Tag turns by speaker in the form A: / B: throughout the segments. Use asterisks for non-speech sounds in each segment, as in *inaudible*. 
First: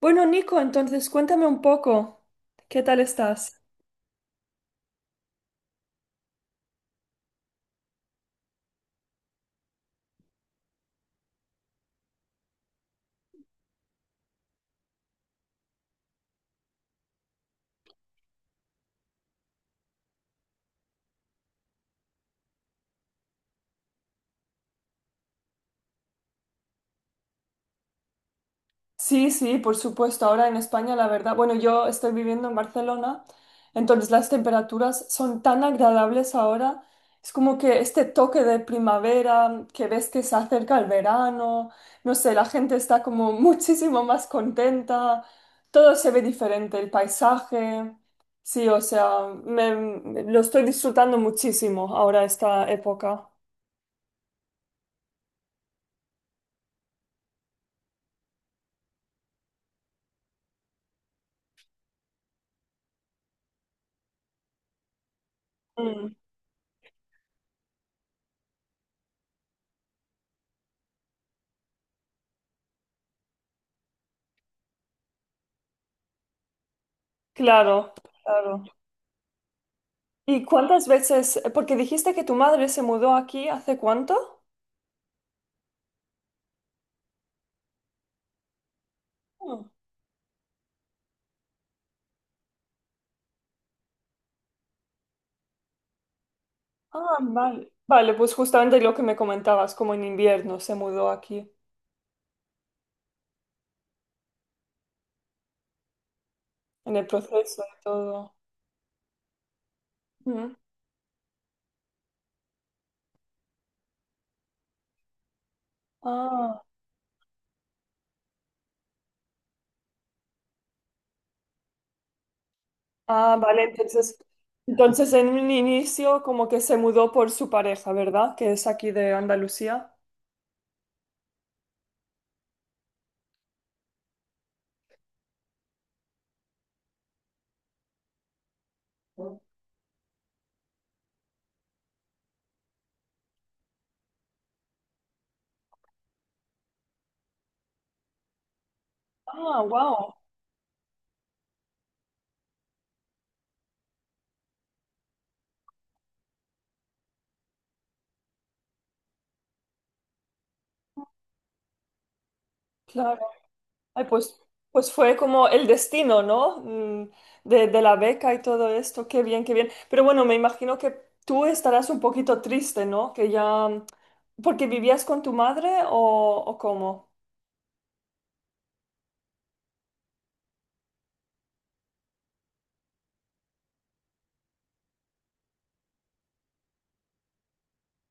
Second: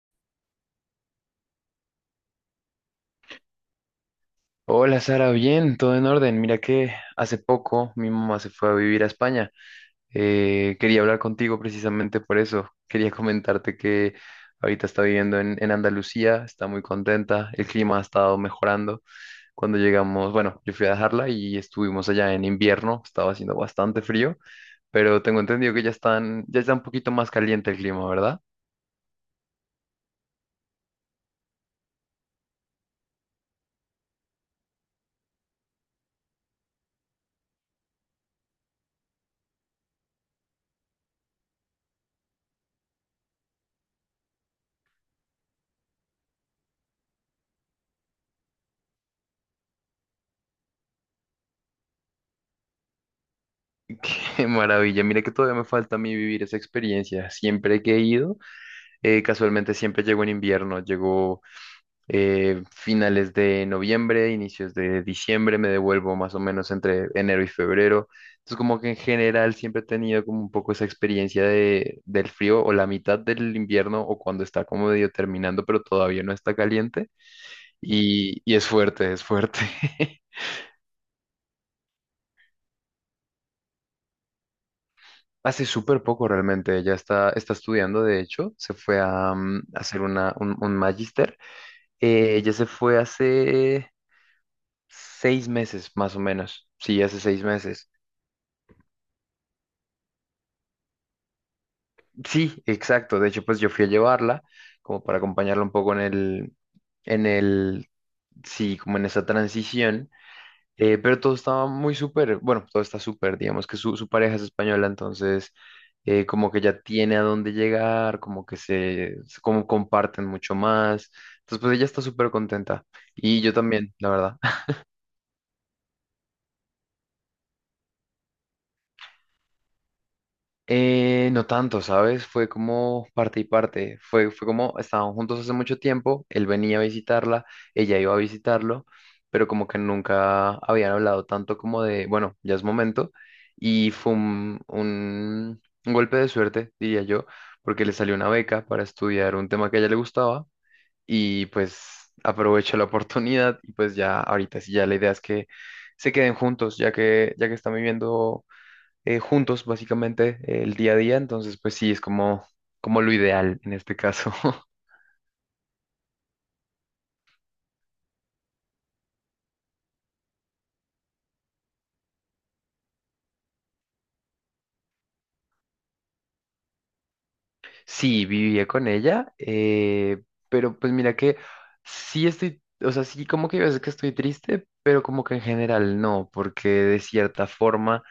A: Bueno, Nico, entonces cuéntame un poco, ¿qué tal estás?
B: Hola Sara, bien, todo en orden. Mira que hace poco mi mamá se fue a vivir a España. Quería hablar contigo precisamente por eso. Quería *laughs* comentarte que ahorita está viviendo en Andalucía, está muy contenta, el clima ha estado mejorando. Cuando llegamos, bueno, yo fui a dejarla y estuvimos allá en invierno, estaba haciendo bastante frío, pero tengo entendido que ya está un poquito más caliente el clima, ¿verdad?
A: Sí, sí, por supuesto. Ahora en España, la verdad, bueno, yo estoy viviendo en Barcelona, entonces las temperaturas son tan agradables ahora. Es como que este toque de primavera, que ves que se acerca el verano, no sé, la gente está como *laughs* muchísimo más contenta, todo se ve diferente, el paisaje. Sí, o sea, lo estoy disfrutando muchísimo ahora esta época.
B: *laughs* Qué maravilla, mira que todavía me falta a mí vivir esa experiencia. Siempre que he ido Casualmente siempre llegó en invierno, llegó finales de noviembre, inicios de diciembre, me devuelvo más o menos entre enero y febrero. Entonces como que en general siempre he tenido como un poco esa experiencia del frío o la mitad del invierno o cuando está como medio terminando pero todavía no está caliente
A: Claro,
B: y
A: claro.
B: es fuerte, es fuerte. *laughs*
A: ¿Y cuántas veces? Porque dijiste que tu madre se mudó aquí, ¿hace cuánto?
B: Hace súper poco realmente, ella está estudiando, de hecho, se fue a
A: Mm.
B: hacer un magíster. Ella se fue hace 6 meses, más o menos. Sí,
A: Ah,
B: hace seis
A: vale.
B: meses.
A: Vale, pues justamente lo que me comentabas, como en invierno se mudó aquí,
B: Sí, exacto. De hecho, pues yo fui a llevarla como para acompañarla un poco en el,
A: en el
B: en
A: proceso y
B: el,
A: todo.
B: sí, como en esa transición.
A: Mm.
B: Pero todo estaba muy súper, bueno, todo está súper, digamos que su pareja es española, entonces como que
A: Ah,
B: ya tiene a dónde llegar, como que como comparten mucho más. Entonces, pues ella está súper contenta.
A: ah,
B: Y yo
A: vale,
B: también, la
A: entonces,
B: verdad.
A: entonces en un inicio como que se mudó por su pareja, ¿verdad? Que es aquí de Andalucía.
B: No tanto, ¿sabes? Fue como parte y parte. Fue como estaban juntos hace mucho tiempo, él venía a visitarla, ella iba a visitarlo, pero como que nunca habían hablado tanto como de, bueno, ya es momento. Y fue un golpe de suerte, diría yo, porque le salió una beca para estudiar un
A: Ah,
B: tema que a ella le
A: wow.
B: gustaba y pues aprovechó la oportunidad y pues ya ahorita sí, ya la idea es que se queden juntos, ya que están viviendo juntos, básicamente, el día a día. Entonces, pues sí, es como lo ideal en este
A: Ay,
B: caso.
A: pues,
B: *laughs*
A: pues fue como el destino, ¿no? De la beca y todo esto. Qué bien, qué bien. Pero bueno, me imagino que tú estarás un poquito triste, ¿no? Que ya... ¿Porque vivías con tu madre o cómo?
B: Sí, vivía con ella, pero pues mira que sí estoy, o sea, sí como que a veces que estoy triste, pero como que en general no, porque de cierta forma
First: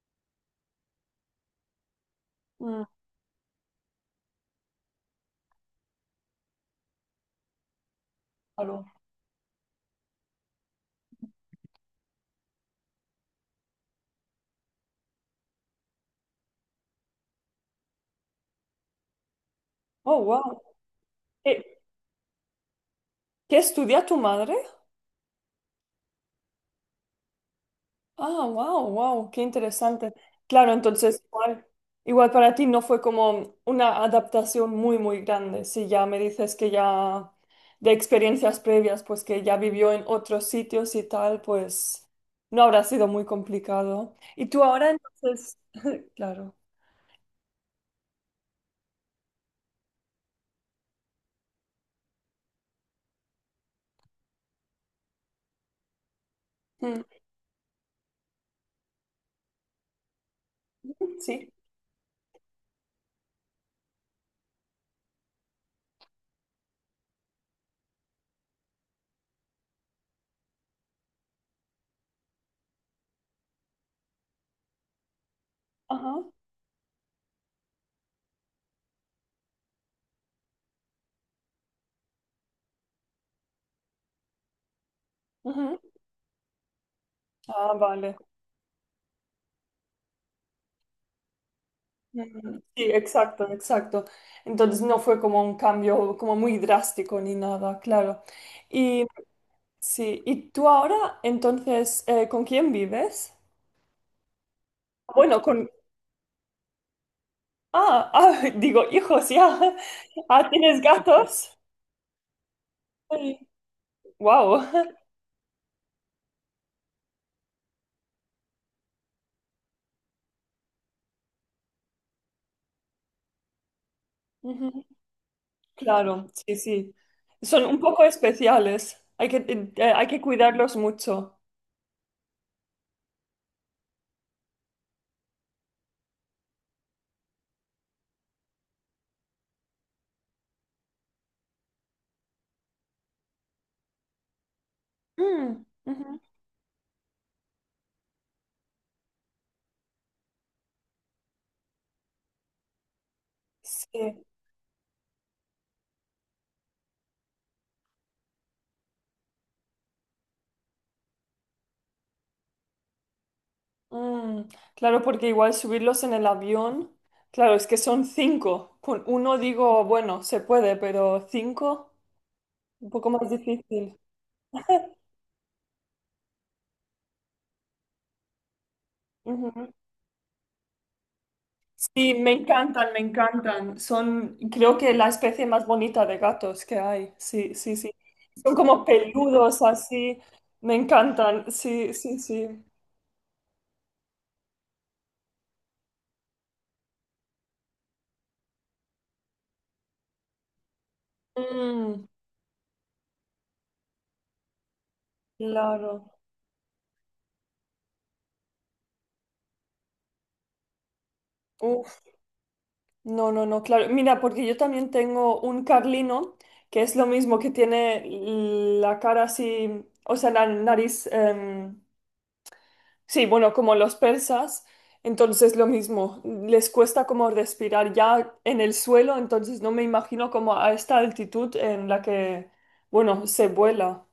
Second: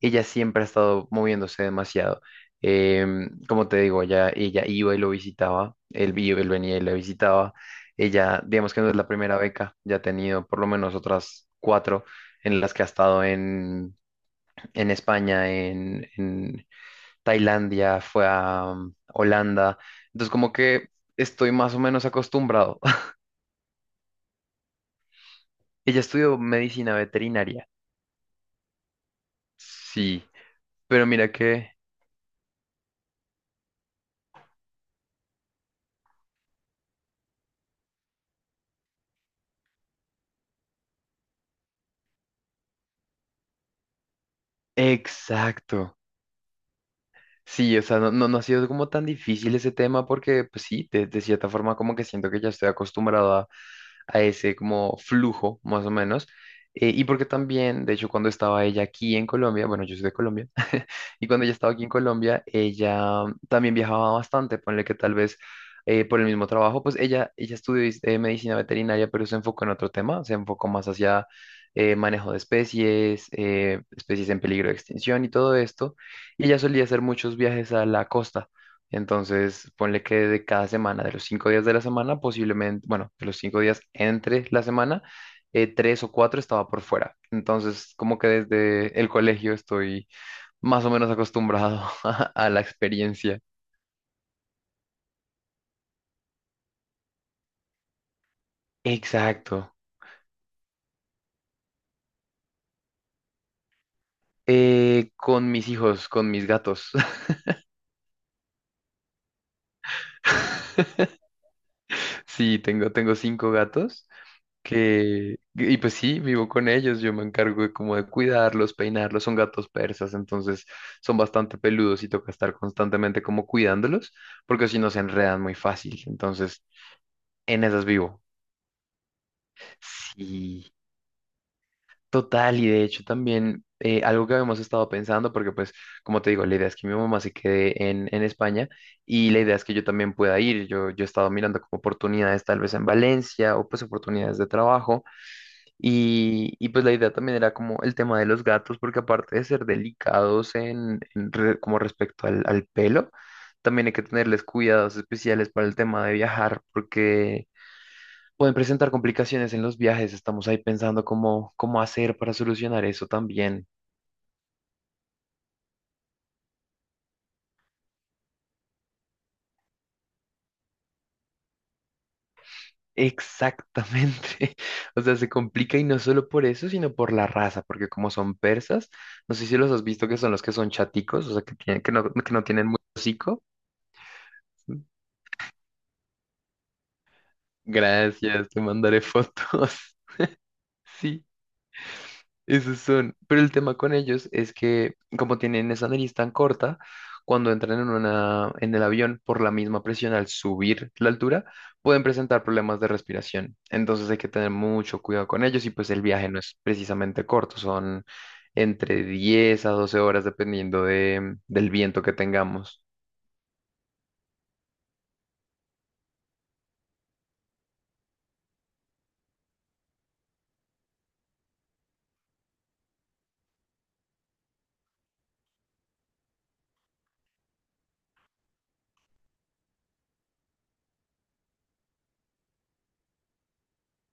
B: ella siempre ha estado moviéndose demasiado.
A: Mm,
B: Como te digo, ella iba y lo visitaba, él venía y la visitaba. Ella, digamos que
A: algo.
B: no es la primera beca, ya ha tenido por lo menos otras cuatro en las que ha estado en, España, en Tailandia, fue a Holanda.
A: Oh,
B: Entonces, como
A: wow.
B: que estoy
A: ¿Qué,
B: más o menos acostumbrado.
A: qué estudia tu madre?
B: *laughs* Ella estudió medicina veterinaria,
A: Ah, wow, wow, qué interesante.
B: sí,
A: Claro,
B: pero
A: entonces
B: mira
A: igual,
B: que.
A: igual para ti no fue como una adaptación muy, muy grande. Si ya me dices que ya de experiencias previas, pues que ya vivió en otros sitios y tal, pues no habrá sido muy complicado. Y tú ahora entonces,
B: Exacto.
A: *laughs* claro.
B: Sí, o sea, no, no, no ha sido como tan difícil ese tema porque, pues sí, de cierta forma como que siento que ya estoy acostumbrado a ese como flujo, más o menos. Eh,
A: Mm.
B: y porque también, de hecho, cuando estaba ella aquí en Colombia, bueno, yo soy de Colombia, y cuando
A: Sí,
B: ella estaba aquí en Colombia, ella también viajaba bastante, ponle que tal vez por el mismo trabajo, pues ella estudió medicina veterinaria, pero se enfocó en otro tema, se enfocó más hacia manejo de especies en peligro de extinción y todo esto.
A: ajá.
B: Y ella solía hacer muchos viajes a la costa. Entonces, ponle que de cada semana, de los 5 días de la semana, posiblemente, bueno, de los 5 días entre la semana,
A: Ujú.
B: tres o cuatro estaba por fuera.
A: Ah,
B: Entonces,
A: vale.
B: como que desde el colegio estoy más o menos acostumbrado *laughs* a
A: Mm.
B: la
A: Sí,
B: experiencia.
A: exacto, exacto. Entonces no fue como un cambio como muy drástico ni nada, claro.
B: Exacto.
A: Sí, ¿y tú ahora entonces con quién vives? Bueno,
B: Con mis
A: con...
B: hijos, con mis gatos. *laughs*
A: Ah, ah, *laughs* digo, hijos, ya. *laughs* Ah, ¿tienes gatos?
B: Sí, tengo cinco gatos
A: Wow.
B: y pues sí, vivo con ellos. Yo me encargo de como de cuidarlos, peinarlos. Son gatos persas, entonces son bastante peludos y toca estar constantemente como cuidándolos, porque si no se enredan muy fácil.
A: Claro, sí,
B: Entonces,
A: sí.
B: en
A: Son un
B: esas
A: poco
B: vivo.
A: especiales. Hay que
B: Sí.
A: cuidarlos mucho.
B: Total, y de hecho también algo que habíamos estado pensando, porque pues como te digo, la idea es que mi mamá se quede en España y la idea es que yo también pueda ir. Yo he estado mirando como oportunidades tal vez en Valencia o pues oportunidades de trabajo
A: Mm, ujú.
B: y pues la idea también era como el tema de los gatos, porque aparte de ser delicados en, como respecto al pelo, también hay que
A: Sí.
B: tenerles cuidados especiales para el tema de viajar, porque pueden presentar complicaciones en los viajes. Estamos ahí pensando cómo hacer para solucionar eso también.
A: Mm. Claro, porque igual subirlos en el avión. Claro, es que son cinco. Con uno digo, bueno, se puede, pero cinco, un poco más difícil.
B: Exactamente. *laughs* O sea, se complica y no solo por eso, sino por la raza, porque como son persas, no sé si los has visto que son los que son chaticos, o sea,
A: Sí, me
B: que no tienen mucho
A: encantan, me
B: hocico.
A: encantan. Son, creo que la especie más bonita de gatos que hay. Sí, sí, sí.
B: Gracias,
A: Son
B: te
A: como
B: mandaré
A: peludos
B: fotos.
A: así. Me
B: *laughs* Sí.
A: encantan. Sí, sí, sí.
B: Esos son. Pero el tema con ellos es que, como tienen esa nariz tan corta, cuando entran en el avión, por la misma presión al subir la altura, pueden
A: Mm,
B: presentar problemas de respiración. Entonces hay que tener mucho cuidado con ellos y pues el
A: claro.
B: viaje no es precisamente corto, son entre 10 a 12 horas dependiendo del
A: Uf,
B: viento que tengamos.
A: no, no, no, claro. Mira, porque yo también tengo un carlino que es lo mismo, que tiene la cara así, o sea, la nariz, sí, bueno, como los persas, entonces lo mismo, les cuesta como respirar ya en el suelo, entonces no me imagino como a esta altitud en la que, bueno, se vuela.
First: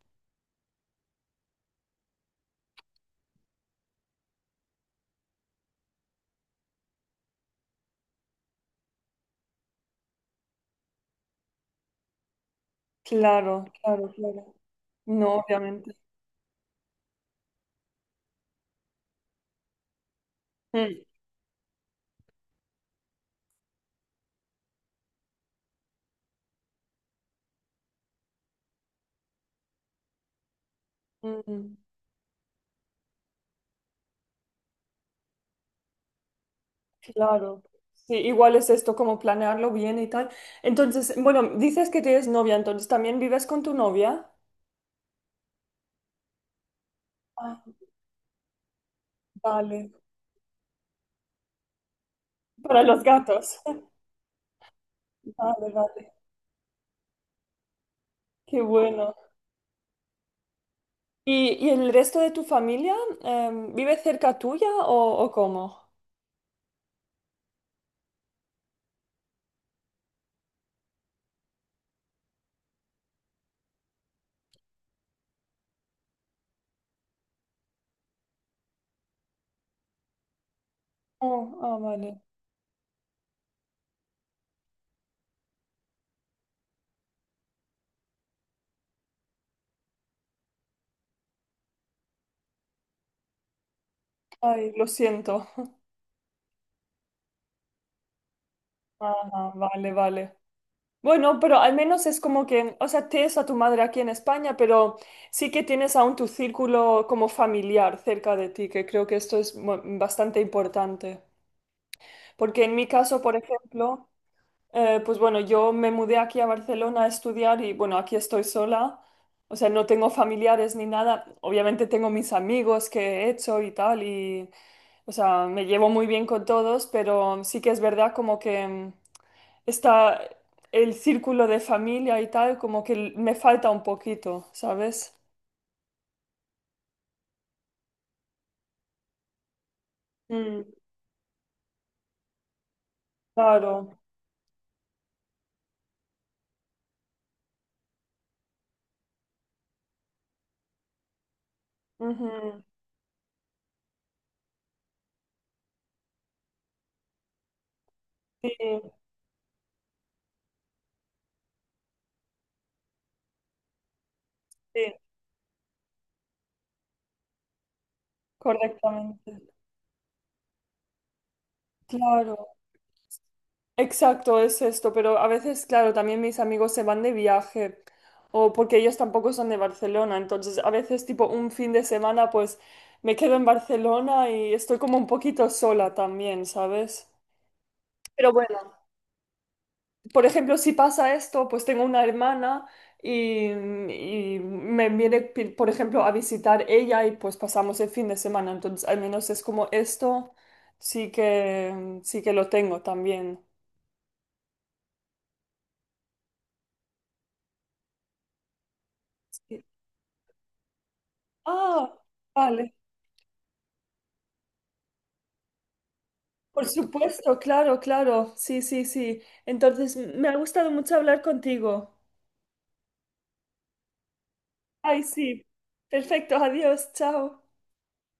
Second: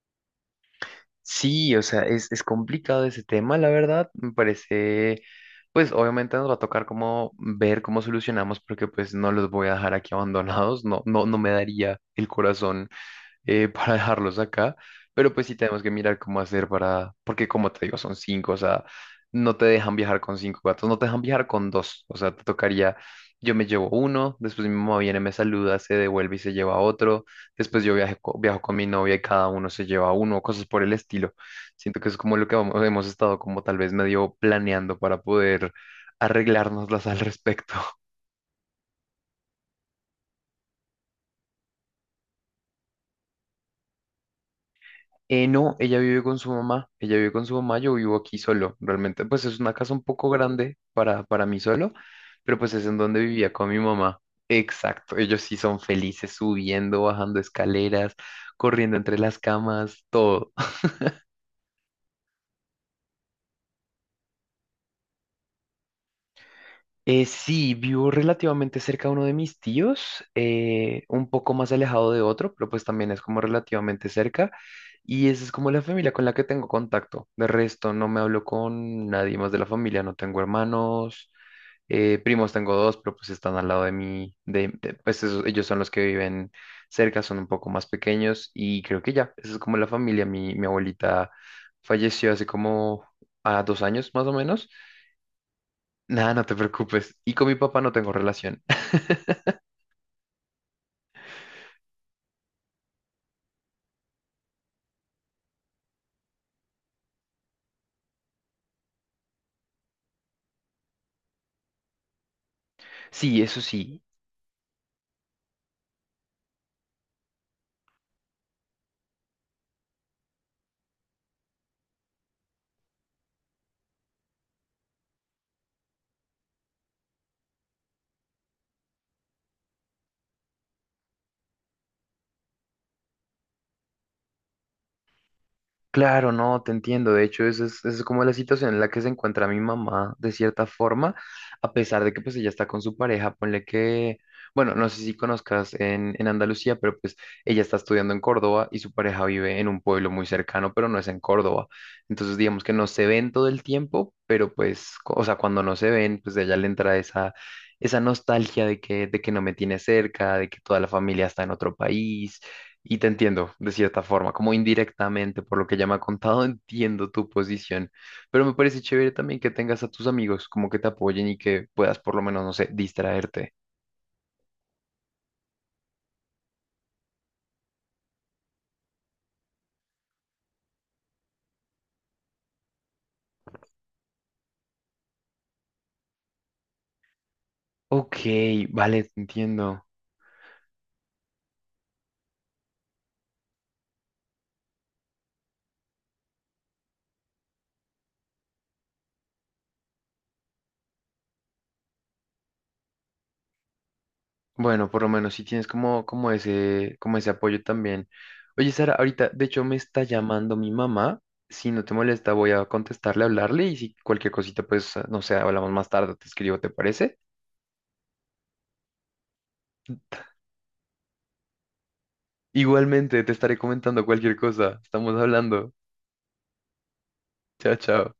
B: Sí, o sea, es complicado ese tema, la verdad. Me parece pues obviamente nos va a tocar como ver cómo solucionamos, porque pues no los voy a dejar aquí *laughs* abandonados, no, no, no me daría el corazón
A: Claro,
B: *laughs* para
A: claro,
B: dejarlos
A: claro.
B: acá, pero
A: No,
B: pues sí tenemos que
A: obviamente.
B: mirar cómo hacer para, porque como te digo, son cinco, o sea, no te dejan viajar con cinco gatos, no
A: Mm,
B: te dejan viajar con dos, o sea, te tocaría, yo me llevo uno, después mi mamá viene, me saluda, se devuelve y se lleva otro, después yo viajo con mi novia y cada uno se lleva uno, cosas por el estilo.
A: mm,
B: Siento que es como lo que hemos estado como tal vez medio planeando para poder arreglárnoslas al
A: claro.
B: respecto.
A: Sí, igual es esto, como planearlo bien y tal. Entonces, bueno, dices que tienes novia, entonces también vives con tu novia.
B: No, ella vive con su mamá, ella vive con su
A: Ah,
B: mamá, yo vivo aquí solo, realmente pues es una
A: vale.
B: casa un poco grande para mí solo, pero pues
A: Para
B: es en
A: los
B: donde vivía
A: gatos.
B: con mi
A: *laughs*
B: mamá. Exacto, ellos sí
A: Vale,
B: son
A: vale.
B: felices subiendo, bajando escaleras,
A: Qué
B: corriendo
A: bueno.
B: entre las camas.
A: Y el resto de tu familia vive cerca tuya o cómo?
B: Sí, vivo relativamente cerca de uno de mis tíos, un poco más alejado de otro, pero pues también es como relativamente cerca. Y esa es como la familia con la que tengo contacto. De resto, no me hablo con nadie más de la familia, no tengo hermanos,
A: Oh, ah, vale.
B: primos tengo dos, pero pues están al lado de mí. Ellos son los que viven cerca, son un poco más pequeños y creo que ya, esa es como la familia. Mi abuelita falleció hace como a 2 años más o menos.
A: Ay, lo siento.
B: Nada, no te preocupes. Y con mi papá no tengo relación. *laughs*
A: Ajá, vale, vale. Bueno, pero al menos es como que, o sea, tienes a tu madre aquí en España, pero sí que tienes aún tu círculo como familiar cerca de ti, que creo que esto es bastante importante. Porque en mi caso, por
B: Sí, eso sí.
A: ejemplo, pues bueno, yo me mudé aquí a Barcelona a estudiar y bueno, aquí estoy sola. O sea, no tengo familiares ni nada. Obviamente tengo mis amigos que he hecho y tal y, o sea, me llevo muy bien con todos, pero sí que es verdad como que mm, está el círculo de familia y tal, como que me falta un poquito, ¿sabes?
B: Claro, no, te entiendo. De hecho, esa es como la situación en la que se encuentra mi mamá, de
A: Mm,
B: cierta forma, a pesar de que pues ella está con su pareja, ponle
A: claro.
B: que, bueno, no sé si conozcas en, Andalucía, pero pues ella está estudiando en Córdoba y su pareja vive en un pueblo muy cercano, pero no es en Córdoba. Entonces,
A: Ujú.
B: digamos que no se ven todo el tiempo, pero pues, o sea, cuando no se ven, pues a ella le entra esa
A: Sí,
B: nostalgia de que no me tiene cerca, de que toda la familia está en otro país y te entiendo, de cierta forma, como
A: sí,
B: indirectamente, por lo que ya me ha contado, *laughs* entiendo tu posición, pero me parece chévere también
A: correctamente.
B: que tengas a tus amigos como que te apoyen y que puedas por lo menos, no
A: Claro.
B: sé, distraerte.
A: Exacto, es esto, pero a veces, claro, también mis amigos se van de viaje o porque ellos tampoco son de Barcelona, entonces a veces tipo un fin de semana pues me quedo en Barcelona y estoy como un poquito sola también, ¿sabes?
B: Ok,
A: Pero bueno,
B: vale, te entiendo.
A: por ejemplo, si pasa esto, pues tengo una hermana y me viene, por ejemplo, a visitar ella y pues pasamos el fin de semana, entonces al menos es como esto, sí que lo tengo también.
B: Bueno, por lo menos si tienes como ese apoyo también. Oye, Sara, ahorita, de
A: Sí.
B: hecho, me está llamando mi mamá. Si no te
A: Ah,
B: molesta, voy a
A: vale.
B: contestarle, hablarle y si cualquier cosita, pues, ah, no sé, hablamos más tarde, te escribo,
A: Por
B: ¿te parece?
A: supuesto, claro, claro. Sí, sí, sí. Entonces, me ha gustado mucho hablar contigo.
B: Igualmente, te estaré comentando cualquier cosa.
A: Ay,
B: Estamos
A: sí.
B: hablando.
A: Perfecto, adiós, chao.
B: Chao, chao.